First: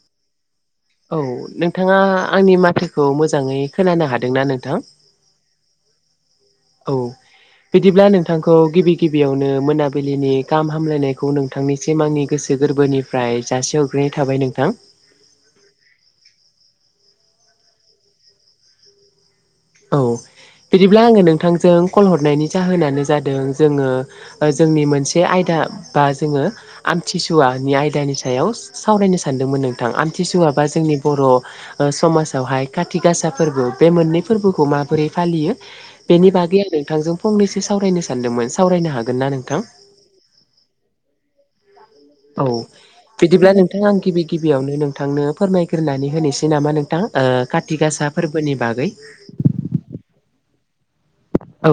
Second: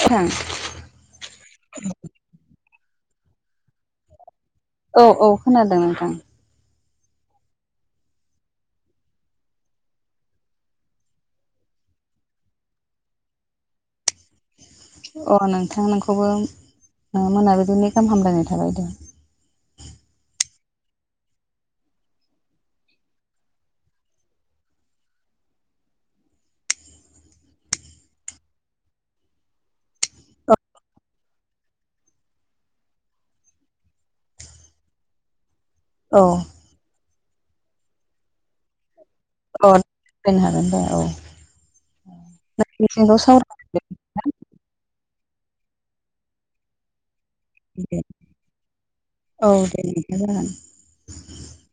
नोंथां औ नोंथांङा आंनि माथोखौ मोजांङै खोनानो हादोंना नोंथां औ औ खोनादों नोंथां औ बिदिब्ला नोंथांखौ गिबि गिबियावनो मोनाबिलिनि गाहाम हामलायनायखौ नों नोंथांनिसिम आंनि गोसो गोरबोनिफ्राय जासे हरग्रोनाय थाबाय नोंथां। अ नोंथां नोंखौबो नोंखौबो मोनाबोदिनो गाहाम हामलायनाय थाबाय। औ बिदिब्ला आंङो नोंथांजों कल हरनायनि जाहोनानो जादों जोंङो जोंनि मोनसे आयदा बा जोंङो आमथिसुवानि आयदानि सायाव सावरायनो सानदोंमोन नोंथां आमथिसुव बा जोंनि बर' समाजावहाय खाथि गासा फोरबो बे मोननै फोरखौ माबोरै फालियो औ बेनि बागै आं नोंथांजों फंनैसो सावरायनो सानदोंमोन सावरायनो हागोन ना नोंथां सावरायनो हागोन दे औ औ नोंसिनिखौ बिदिब्ला नों नोंथां सावराय आं गिबि गिबियावनो नोंथांनो फोरमायग्रोननानै होनोसै नामा नोंथां। कारति गासा फोरबोनि बागै। औ दे। [unintelligible] औ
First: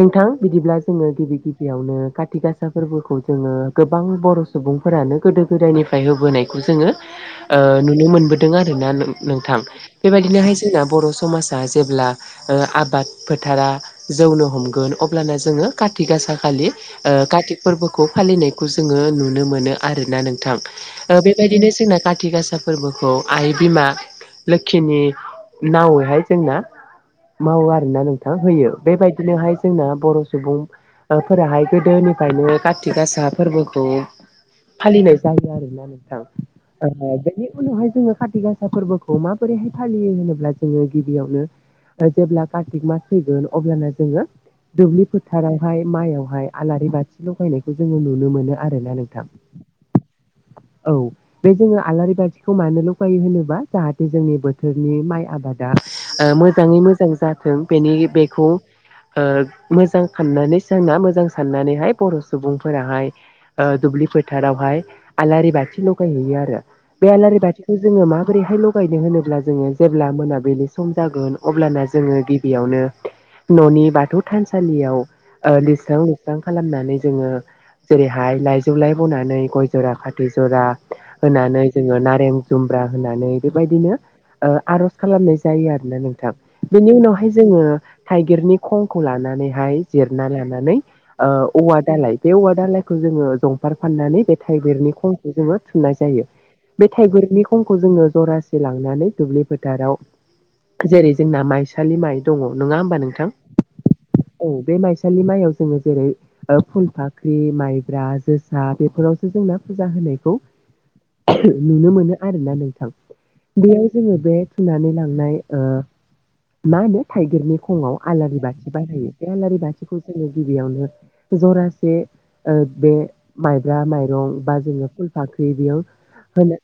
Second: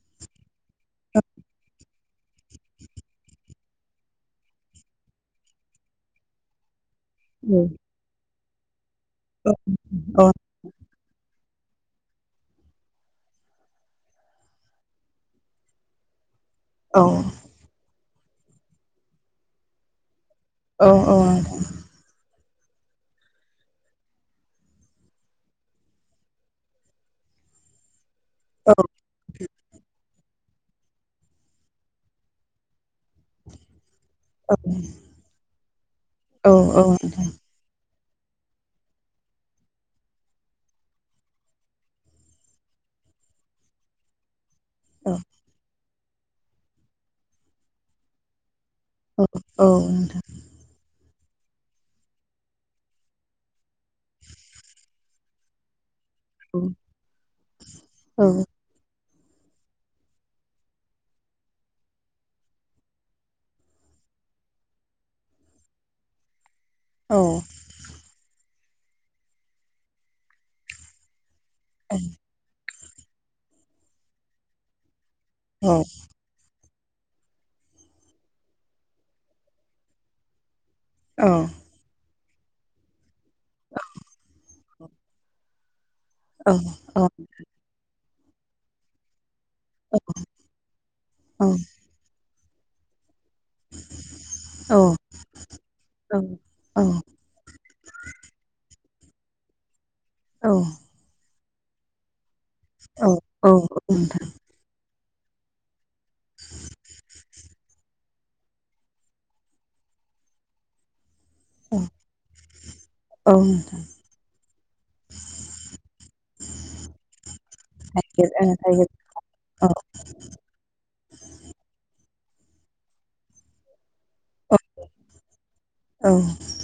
नोंथां बिदिब्ला जोंङो गिबि गिबियावनो खाथिगासा फिसा फोरबोखौ जोंङो गोबां बर' सुबुंफोरानो गोदो गोदायनिफ्राय होबोनाय जोंङो नुनो मोनबोदों आरोना नोंथां औ बेबायदिनोहाय जोंना बर' समाजा जेब्ला आबाद फोथारा जौनो हमगोन अब्लाना जोङो कार्ति गासा खालि औ ओ फोरबोखौ फालिनायखौ जोङो नुनो मोनो आरोना नोंौ औ औ बेबायदिनो जोंना कथि गासा फोरबोखौ आइ बिमा लोखिनि नावैहाय जोंना मावो आरोोना नोंथां होयो बेबायदिनोहाय जोंना बर' सुबुं फोराहाय गोदोनिफ्रायनो कातिक गासा फोरबोखौ फालिनाय जायो आरोोना नोंथां औ औ नोंथां बे उनावहाय जोङो खााथि गासा फोरबोखौ माबोरैहाय फालियो होनोब्ला जोङो गिबियावनो जेब्ला कार्तिक मास फैगोन अब्लानो जोङो दुब्लि फोथारावहाय माइयावहाय आलारि बाथि लगायनायखौ जोङो नुनो मोनो आरोना नों औ औ नोंथां। औ। बे जोङो आलारि बाथिखौ मानो लगायो होनोबा जाहाथे जोंनि बोथोरनि माइ आबाद दा ओ मोजाङै मोजां जाथों बेनि बेखौ ओ मोजां साननानै जोंना मोजां साननानैहाय बर' सुबुंफोराहाय ओ दुब्लि फोथारावहाय आलारि बाथि लगायहैयो आरो। बे औ आलारि बाथिखौ जोङो माबोरैहाय लगायनो होनोब्ला जोङो जेब्ला मोनाबिलि सम जागोन अब्लाना जोङो गिबियावनो न'नि बाथौ थानसालियाव लिरस्रां लो लोबस्रां खालामनानै जोङो जेरैहाय लाइजौलाय बनानै गय जरा फाथै जरा औ औ होनानै जोङो नारें जुम्ब्रा होनानै बेबायदिनो ओ आर'ज खालामनाय जायो आरोना नोंथां बेनि उनावहाय जोङो थाइगिरनि खंखौ लानानैहाय जिरना लानानै ओ औवा दालाय बे औवा दालायखौ जोङो जं फार फाननानै बे थाइगिरनि खंखौ जोङो थुनाय जायो बे थाइगिरनि खंखौ जोङो जरासे लांनानै दुब्लि फोथाराव औ। जेरै जोंना माइसालि माइ दङ नङा होमबा नोंथां? नोंथां औ बे माइसालि माइआव जोङो जेरै फुलफा ख्रि माइब्रा जोसा बेफोरावसो जोंना फुजा होनायखौ औ नुनो मोनो आरोना नोंथां औ नोंथां बेयाव जोङो बे थुनानै लांनाय ओ मा होनो थाइगिरनि खङाव आलारि थाइगिर बाथि थाइगिर बाहायो बे आलारि औ बाथिखौ जोङो गिबियावनो जरासे ओ बे माइब्रा माइरं बा जोङो फुल फाख्रि बेयाव औ होनो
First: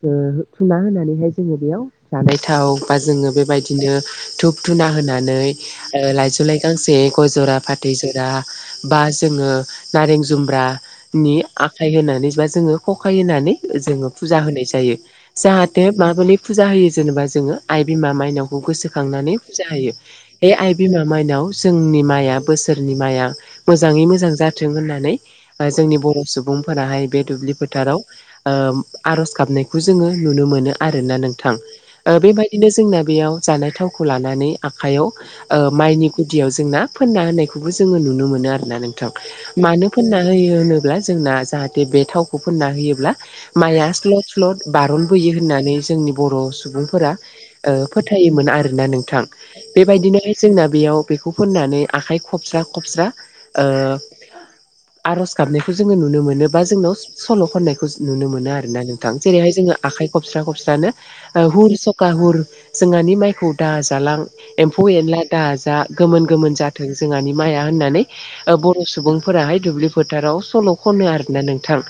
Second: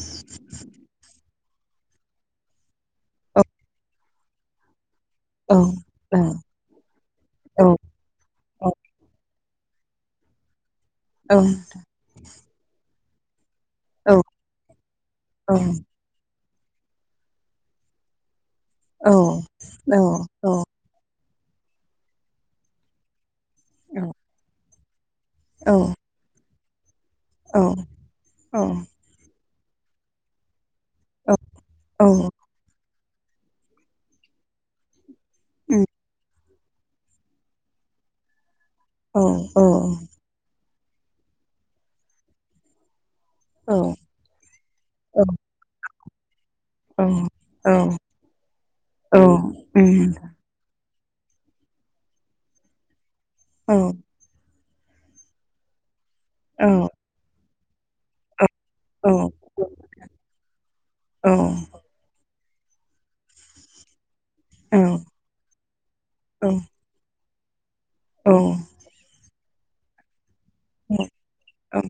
फुना होनानैहाय जोङो बेयाव जानाय थाव बा जोङो औ बेबायदिनो धुप धुना होनानै औ ओ खोनादों लाइजुलाइ गांसे गय जरा फाथै जरा औ बा जोङो नारें जुम्ब्रानि औ आखाइ होनानै बा जोङो खखाय होनानै जोङो औ फुजा होनाय जायो जाहाथे माबोरै फुजा होयो जेनेबा जोङो आइ बिमा माइनावखौ गोसोखांनानै औ फुजा होयो फोथायो बे आरो आं आइ बिमा माइनाव जोंनि माइया बोसोरनि माइआ मोजाङै मोजां जाथों होननानै जोंनि बर' सुबुंफोराहाय बे दुब्लि फोथाराव ओ आरज गाबनायखौ जोङो नुनो मोनो आरोना नोंथां ओ बेबायदिनो जोंना बेयाव जानाय थावखौ लानानै आखायाव ओ माइनि गुदियाव जोंना फोनना होननायखौबो जों नुनो मोनो आरोना नोंथां मानो फोनना होयो होनोब्ला जोंना जाहाथे बे थावखौ फोनना होयोब्ला माइआ स्ल स्लद बारनबोयो होननानै जोंनि बर' सुबुंफोरा ओ फोथायोमोन आरो। औ नोंथां औ बेबायदिनो ओमफ्राय जोंना बेयाव बेखौ फोननानै आखाइ खबस्रा खबस्रा ओ आर'ज गाबनायखौ जोङो नुनो मोनो बा जोंनाव सल' खननायखौ नुनो मोनो आरो। ना नोंथां जेरैहाय जोङो आखाइ खबस्रा खबस्रानो हुर सखा हुर जोंहानि माइखौ दाजालां एम्फौ एनला दाजा गोमोन गोमोन जाथों जोंहानि माइआ होननानै बर' सुबुंफोराहाय दुब्लि फोथाराव सल' खनो आरोना नोंथां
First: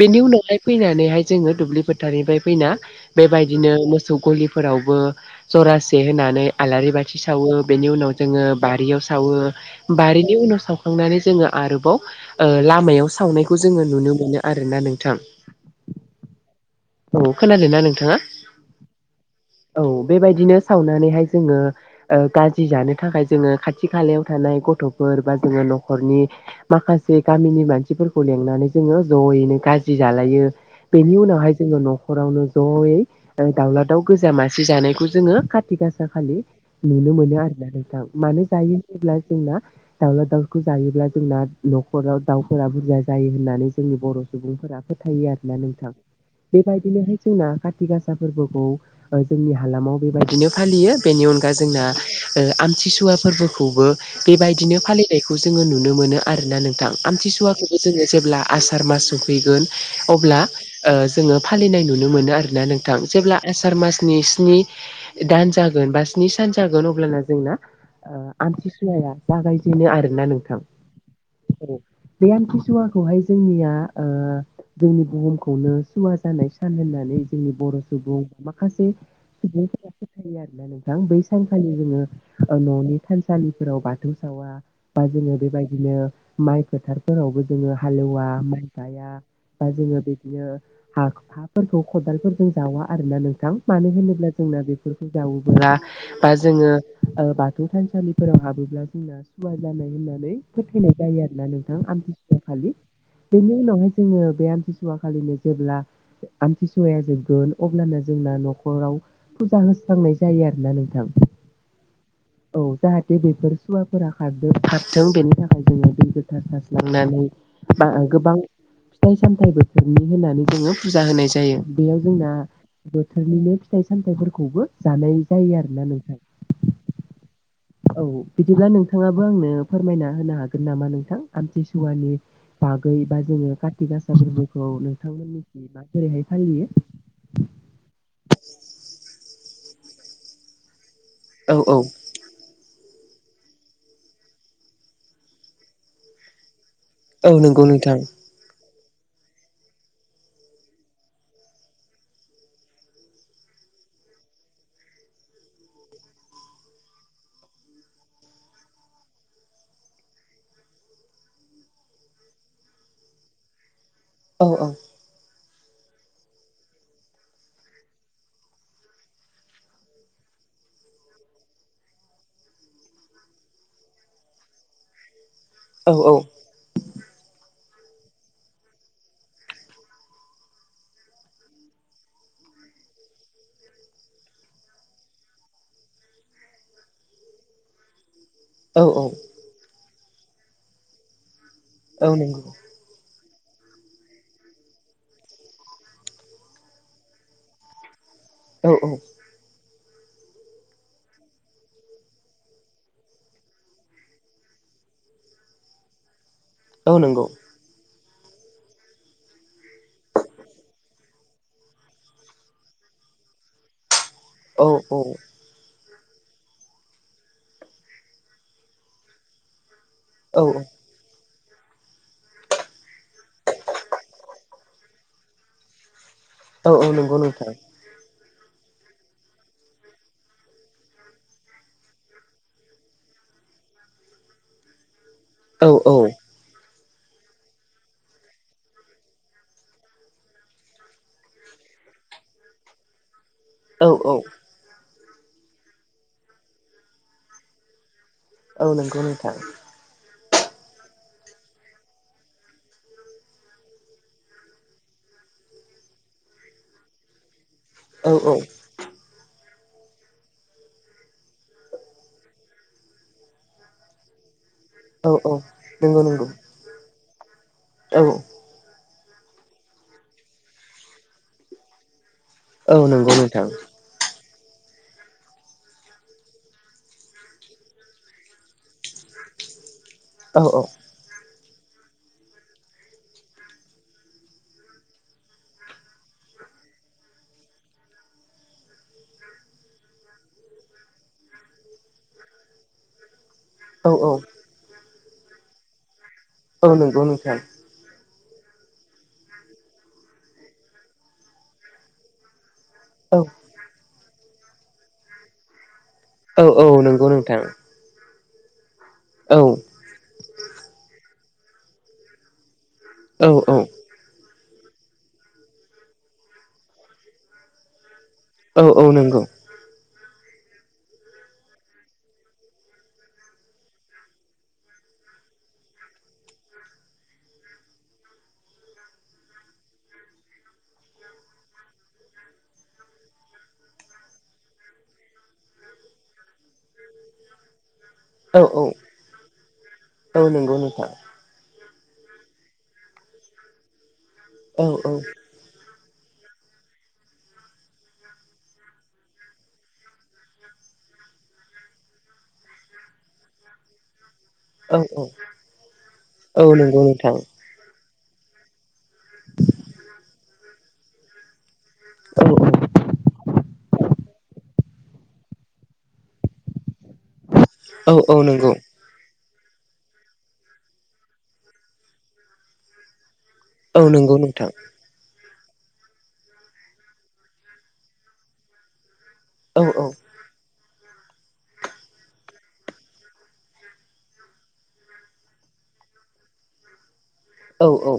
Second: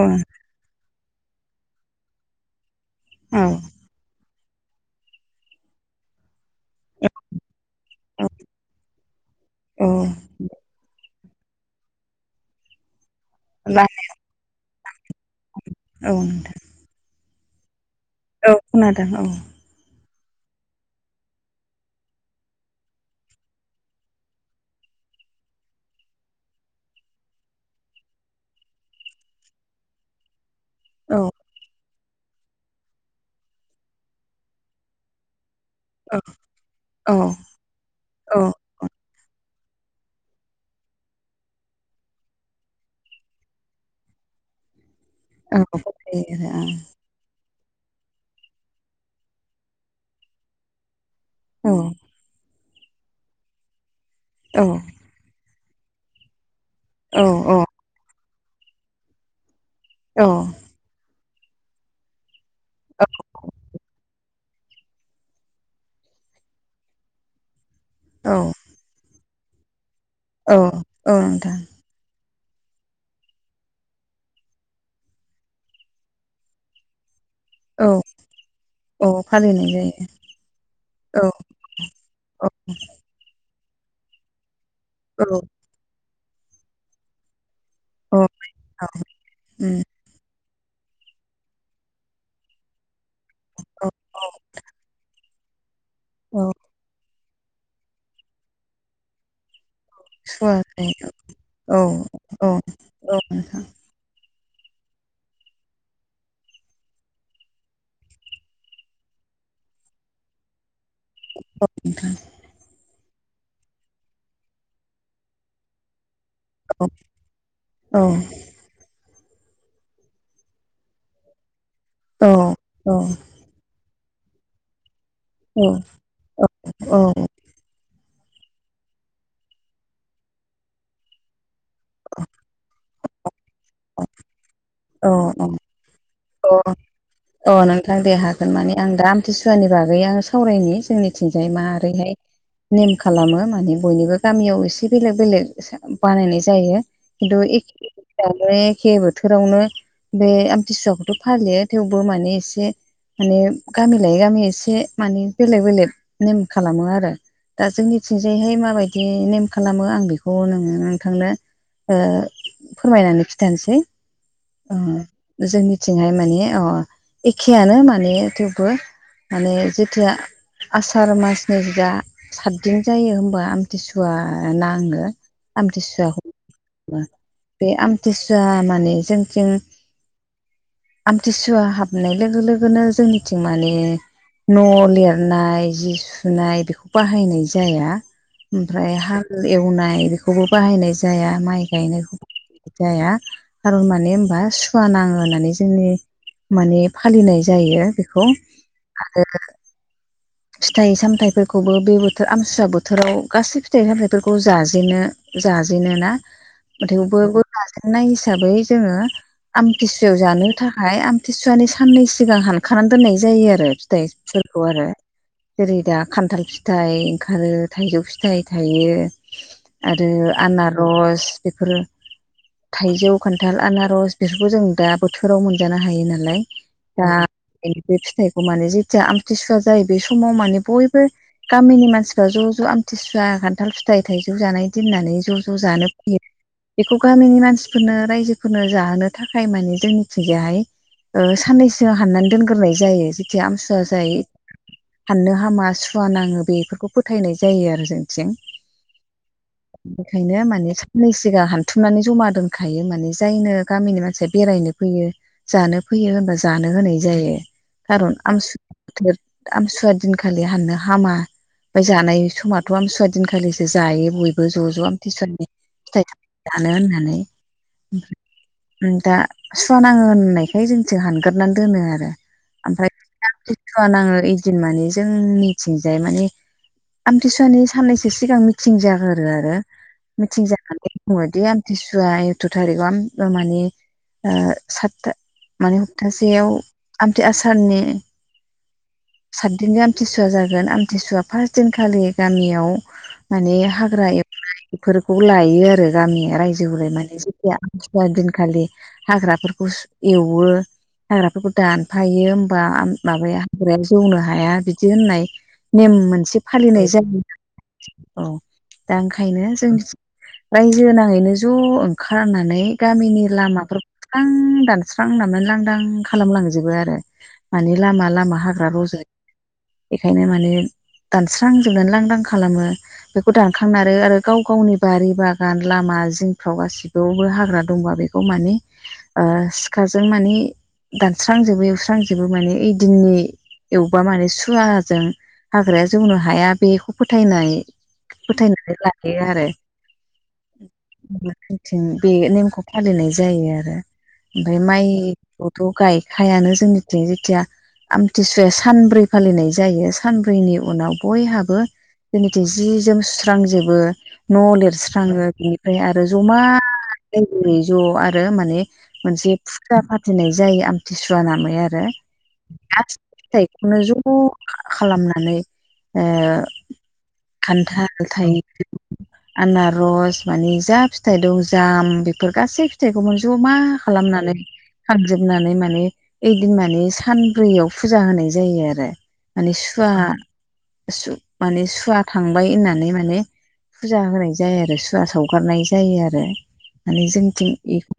बेनि उनावहाय फैनानैहाय जोङो दुब्लि फोथारनिफ्राय फैना बेबायदिनो मोसौ गलि फोरावबो जरासे होनानै आलारि बा थि सावो बेनि उनाव जोङो बारियाव सावो बारिनि उनाव साव खांनानै जोङो आरोबाव ओ लामायाव सावनायखौ जोङो नुनो मोनो आरोना नोंथां। औ नोंथां। औ खोनादों ना नोंथाङा? औ खोनादों औ। औ बेबायदिनो सावनानैहाय जोङो ओ गाजि जानो थाखाय जोङो खाथि खालायाव थानाय गथ'फोर बा जोङो न'खरनि माखासे गामिनि मानसिफोरखौ लेंनानै जोङो ज'यैनो गाजि जालायो बेनि उनावहाय जोङो न'खरावनो ज'यै ओ दाउला दाउ गोजा मासे जानायखौ जोङो खाथि खा [unintelligible] खालि नुनो मोनो आरो ना नोंथां मानो जायो होनब्ला जोंना दाउला दाउखौ जायोब्ला जोंना न'खराव दाउफोरा बुरजा जायो होननानै जोंनि बर' सुबुंफोरा फोथायो आर ना नोंथां? बेैहाय जोंना खााथि गासा फोरबोखौ जोंनि हालामाव बेबायदिनो फालियो बेनि अनगा जोंना ओ आमथिसुवा फोरबोखौबो बेबायदिनो फालि बेखौ जोङो नुनो मोनो आरो ना नोंथां आमथिसुवाखौबो जोङो जेब्ला आसार मास सफैगोन औ अब्ला ओ जोङो फालिनाय नुनो मोनो आरो ना नोंथां जेब्ला आसार मासनि स्नि दान जागोन बा स्नि सान जागोन अब्लाना जोंना ओ औ आमथिसुवाया जागायजेनो आरोना औ नोंथां? औ नोंथां बे आमथिसुवाखौहाय जोंनिया ओ जोंनि बुहुम खौनो सुवा जानाय सान होननानै जोंनि बर' औ सुबुं माखासे औ बि फालिनाय जायो फोथायो आरो ना नोंथां बै औ सानखालि जोङो औ न'नि थानसालिफोराव बाथौ सावा बा औ जोङो बेबायदिनो माइ फोथार फोरावबो जोङो औ हालेवा माइ गाया बा उम जोङो बे नो हा हाफोरखौ खदालफोर जों जावा आरो ना नोंथां मानो औ होनोब्ला औ जोंना बेफोरखौ जावोब्ला बा औ जोङो ओ बाथौ थानसालिफोराव हाबोब्ला जोंना सुवा जानाय होनना नै फोथायनाय जायो आरो ना औ नोंथां आमथिसुवा औ खालि बेनि नोंथां उनावहाय जोङो बे आमथि सुवाखालिनो जेब्ला आमथिसुवाया जोबगोन अब्लानो जोंना न'खराव फुजा होस्रांनाय जायो आरो ना नों थां नोंथां औ। जाहाथे बेफोर सुवाफोरा खारदो खारथों बेनि थाखाय जोङो दै औ सारस्रिनानै बा औ गोबां फिथाइ सामथाइबो बोथोरनि होननानै जोङो फुजा होनाय जायो बेयाव औ जोंना औ बोथोरनिनो फि थाइ सामथायफोरखौबो जानाय जायो आरो ना नोंथां। औ औ बिदिब्ला नोंथाङाबो आंनो फोरमायना होनो हागोन नामा नोंथां आमथिसुवानि बागै बा जोङो कारति गासा फोरबोखौ औ नोंथांमोननिथिं बा अ अ नोंथां दे हागोन मानि आं दा आमथिसुवानि बागै आङो सावरायनि जोंनि थिंजाय औ औ मारैहाय नेम खालामो माने बयनिबो गामियाव एसे बेलेग बेलेग इसे बानायनाय जायो। औ खिन्थु नंगौ नोंथां एखे एखे बोथोरावनो बे आमथिसुवाखौ फालियो थेवबो माने एसे माने गामि लायै गामि एसे मानि बेलेग बेलेक नेम खालामो आरो। दा जोंनिथिंजायहाय माबायदि नेम खालामो आं बेखौ नोंनो नोंथांनो ओ फोरमायनानै खिथानोसै औ औ ओ जोंनि थिंहाय माने ओ एखेयानो माने थेवबो माने जेथिया आसार मासनि जा सातदिन जायो होमबा आमथिसुवा नाङो। औ आमथिसुवाखौ बे आमथिसुवा माने जोंथिं आमथिसुवा हाबनाय लोगो लोगोनो जोंनिथिं माने न' लिरनाय जि सुनाय बेखौ बाहायनाय जाया औ ओमफ्राय हाल एवनाय बेखौबो बाहायनाय जाया माइ औ गायनायखौ नंगौ जाया खारन माने होनबा सुवा नाङो होननानै जोंनि माने फालिनाय जायो बेखौ औ औ आरो [inaudible] फिथाइ सामथायाइफोरखौबो बे बोथोर आमसुव बोथोराव गासै फिथाइ सामथायाइफोरखौ जाजेनो जाजेनो ना औ मथ नंगौ बयबो जाजेनन्नाय हिसाबै जोङो आमथिसु फिथौ जानो थाखाय आमथिसुवानि साननै सिगां हानखानानै दोननाय जायो आरो फिथाइफोर खौ औ आरो औ जेरै दा खान्थाल फिथाइ ओंखारो थाइजौ फिथाइ थायो आरो औ आनारस बेफोरो थाइजौ खान्थाल आनारस बेफोरखौ जों दा बोथोराव मोनजानो हायो नालाय औ दा नंगौ नोंथां बे फिथाइखौ माने जेथिया आमथिसुवा जायो बे समाव माने बयबो गामिनि मानसिफ्रा ज' ज' आमथिसुवा खान्थाल फिथाइ थाइजौ जानाय दोननानै ज' ज' ज औ जानो औ फैयो बेखौ गामिनि मानसिफोरनो रायजोफोरनो जाहोनो था खाय मानि जोंनिखिजाहाय साननैसो हाननानै दोनग्रोनाय जायो थि आमसुवा औ जायो फाननो हामा सुवा नाङो बेफोरखौ फोथायनाय जायो आरो जोंथिं औ नंगौ नोंथां बेनिखायनो माने साननै सिगां हानथुमनानै जमा दोनखायो माने जायनो गामिनि मानसिया बेरायनो फैयो जानो फैयो होनबा जानो होनाय जायो औ खारन औ आमसु बोथोर आमसुवा दिनखालि हाननो हामा ओमफ्राय जानाय समाथ' आम सुवादिनखालिसो जायो बयबो ज' ज' औ औ आमथिसुवानि नंगौ फिथाइ नंगौ साम जानो होननानै औ ओम दा सुवा नाङो होननायखाय जोंथिं हानगारनानै दोनो आरो औ ओमफ्राय नंगौ नोंथां [inaudible] सुवा नाङो एदिन माने जों जोंनिथिंजाय माने आमथिसुवानि साननैसो सिगां मिथिं जागोरो आरो औ मिथिंजानानै बुङोदि आमथिसुवा एकथ' थारिखाव आमथिसुवा मानि सातथा माने सप्तासेयाव आमथि आसारनि सातदिननि आमथिसुवा जागोन आमथिसुवा फार्त दिनखालि गामियाव माने औ हाग्रा औ एवनाय बेफोरखौ लायो आरो गामिया रायजो औ हलाय नंगौ माने नोंथां जेखिया दिनखालि हाग्राफोरखौ एवो हाग्राफोरखौ दानफायो बा औ माबाया हाग्राया जौनो हाया बिदि होननाय नेम मोन एसे औ औ फालिनाय नंगौ जायो नोंथां औ दा औ ओंखायनो जोंनिथिं रायजो नाङैनो ज' ओंखारनानै गामिनि औ औ लामा बस्रां दानस्रां लांदां खालामलांजोबो आरो माने लामा लामा औ हाग्रा औ रजायो नंगौ बेखायनो माने दानस्रां जोब दानलांदां खालामो बेखौ दानखां आरो आरो गाव गावनि बारि बागान लामा जिंफ्राव गासिावबो हाग्रा दंबा बेखौ बेखौ माने सिखाराजों माने दानस्रांजोबो एवस्रांजोबो माने ओइ दिननि एवबा माने सुवाजों हाग्राया जौनो हाया बेखौ फोथायनाय औ औ फोथायनानै लायो आरो औ नंगौ नोंथां थिं बे नेमखौ फालिनाय जायो आरो ओमफ्राय औ माइ औ बोथ' गायखायानो जोंनिफ्राय जेथिया आमथिसुवाया सानब्रै फालिनाय जायो सानब्रैनि उनाव बयहाबो जेनाखि जि जोम सुस्रांजोबो न' औ औ लिरस्राङो बिनिफ्राय आरो जमा औ नंगौ नोंथां राइजोयै ज' आरो माने मोनसे फुजा फाथिनाय जायो आमथिसुवा नामै आ रो औ दा फिथाइखौनो ज' खौ खालामनानै ओ औ खान्थाल औ थाइ नंगौ आनारस मानि जा फिथाइ दं जाम बेफोर गासै फिथाइखौ बो ज'मा औ नंगौ खालामनानै नोंथां हाबजोबनानै माने ओइदिन माने सानब्रैयाव फुजा होनाय जायो आरो। माने औ सुवा सु माने सुवा थांबाय होननानै माने फुजा होनाय जाया आरो सुवा सावगारनाय जायो आरो माने जोंथिं औ औ इ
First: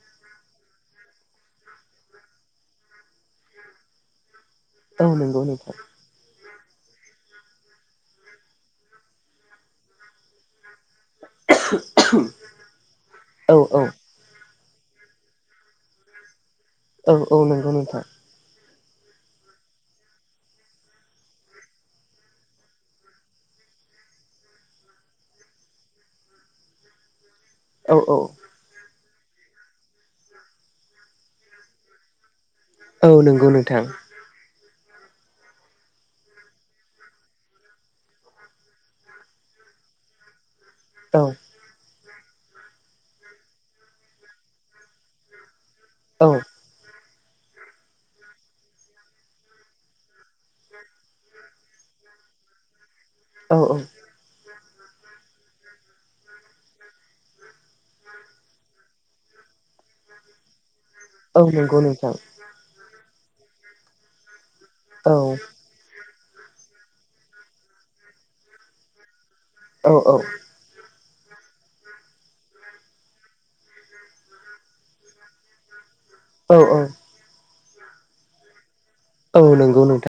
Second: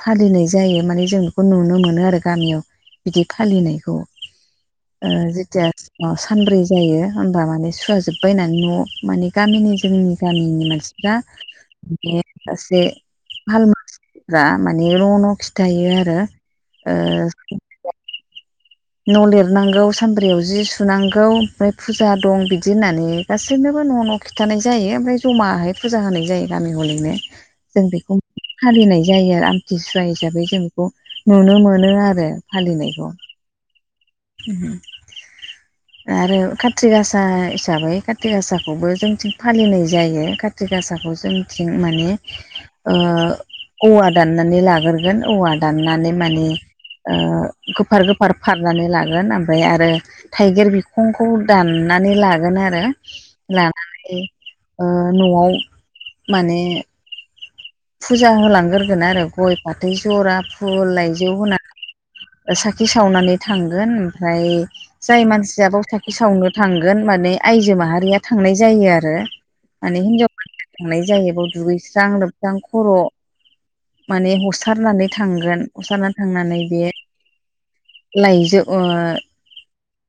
फालिनाय जायो माने जों बेखौ नुनो मोनो आरो गामियाव बिदि फालिनायखौ औ ओ नंगौ जिथिया नोंथां अ सानब्रै जायो होमबा माने सुवाजोबबायनानै न' माने गामिनि जोंनि गामिनि मानसि औ [inaudible] फ्रा माने न' न' खिथायो आरो। औ ओ औ नंगौ नोंथां। न' लिरनांगौ सानब्रैयाव जि सुनांगौ ओमफ्राय फुजा दं बिदि होननानै गासैनोबो न' न' खिन्थानाय जायो ओमफ्राय जमाहै फुजा होनाय जायो गामि हलैनो। जों औ औ बेखौ फालिनाय जायो आमतिसुवा हिसाबै जों बेखौ नुनो मोनो आरो। फालिनायखौ औ नंगौ नोंथां। [unintelligible] [inaudible] आरो काति गासा हिसाबै काति गासाखौबो जोंथिं फालिनाय जायो। का थिगासाखौ औ जों थिं माने ओ औवा दनानै लागोरगोन औवा दाना नै औ माने ओ गोफार गोफार फारनानै लागोन ओमफ्राय आरो थाइगिर बिखंखौ दाननानै लागोन आरो। लानानै ओ न'आव माने फुजा होलांग्रोगोन आरो गय फाथै जरा फुल लाइ औ नंगौ नोंथां। साखि सावनानै थांगोन ओमफ्राय औ जाय मानसिया बाव सा सावनो थांगोन माने आयजो माहारिया थांनाय जायो आरो माने औ हिनजाव थांनाय जायो बेव दुगैस्रां लोब दां खर' माने हसारनानै थांगोन हसारनानै थांनानै औ बे लायजो ओ औ नंगौ नोंथां।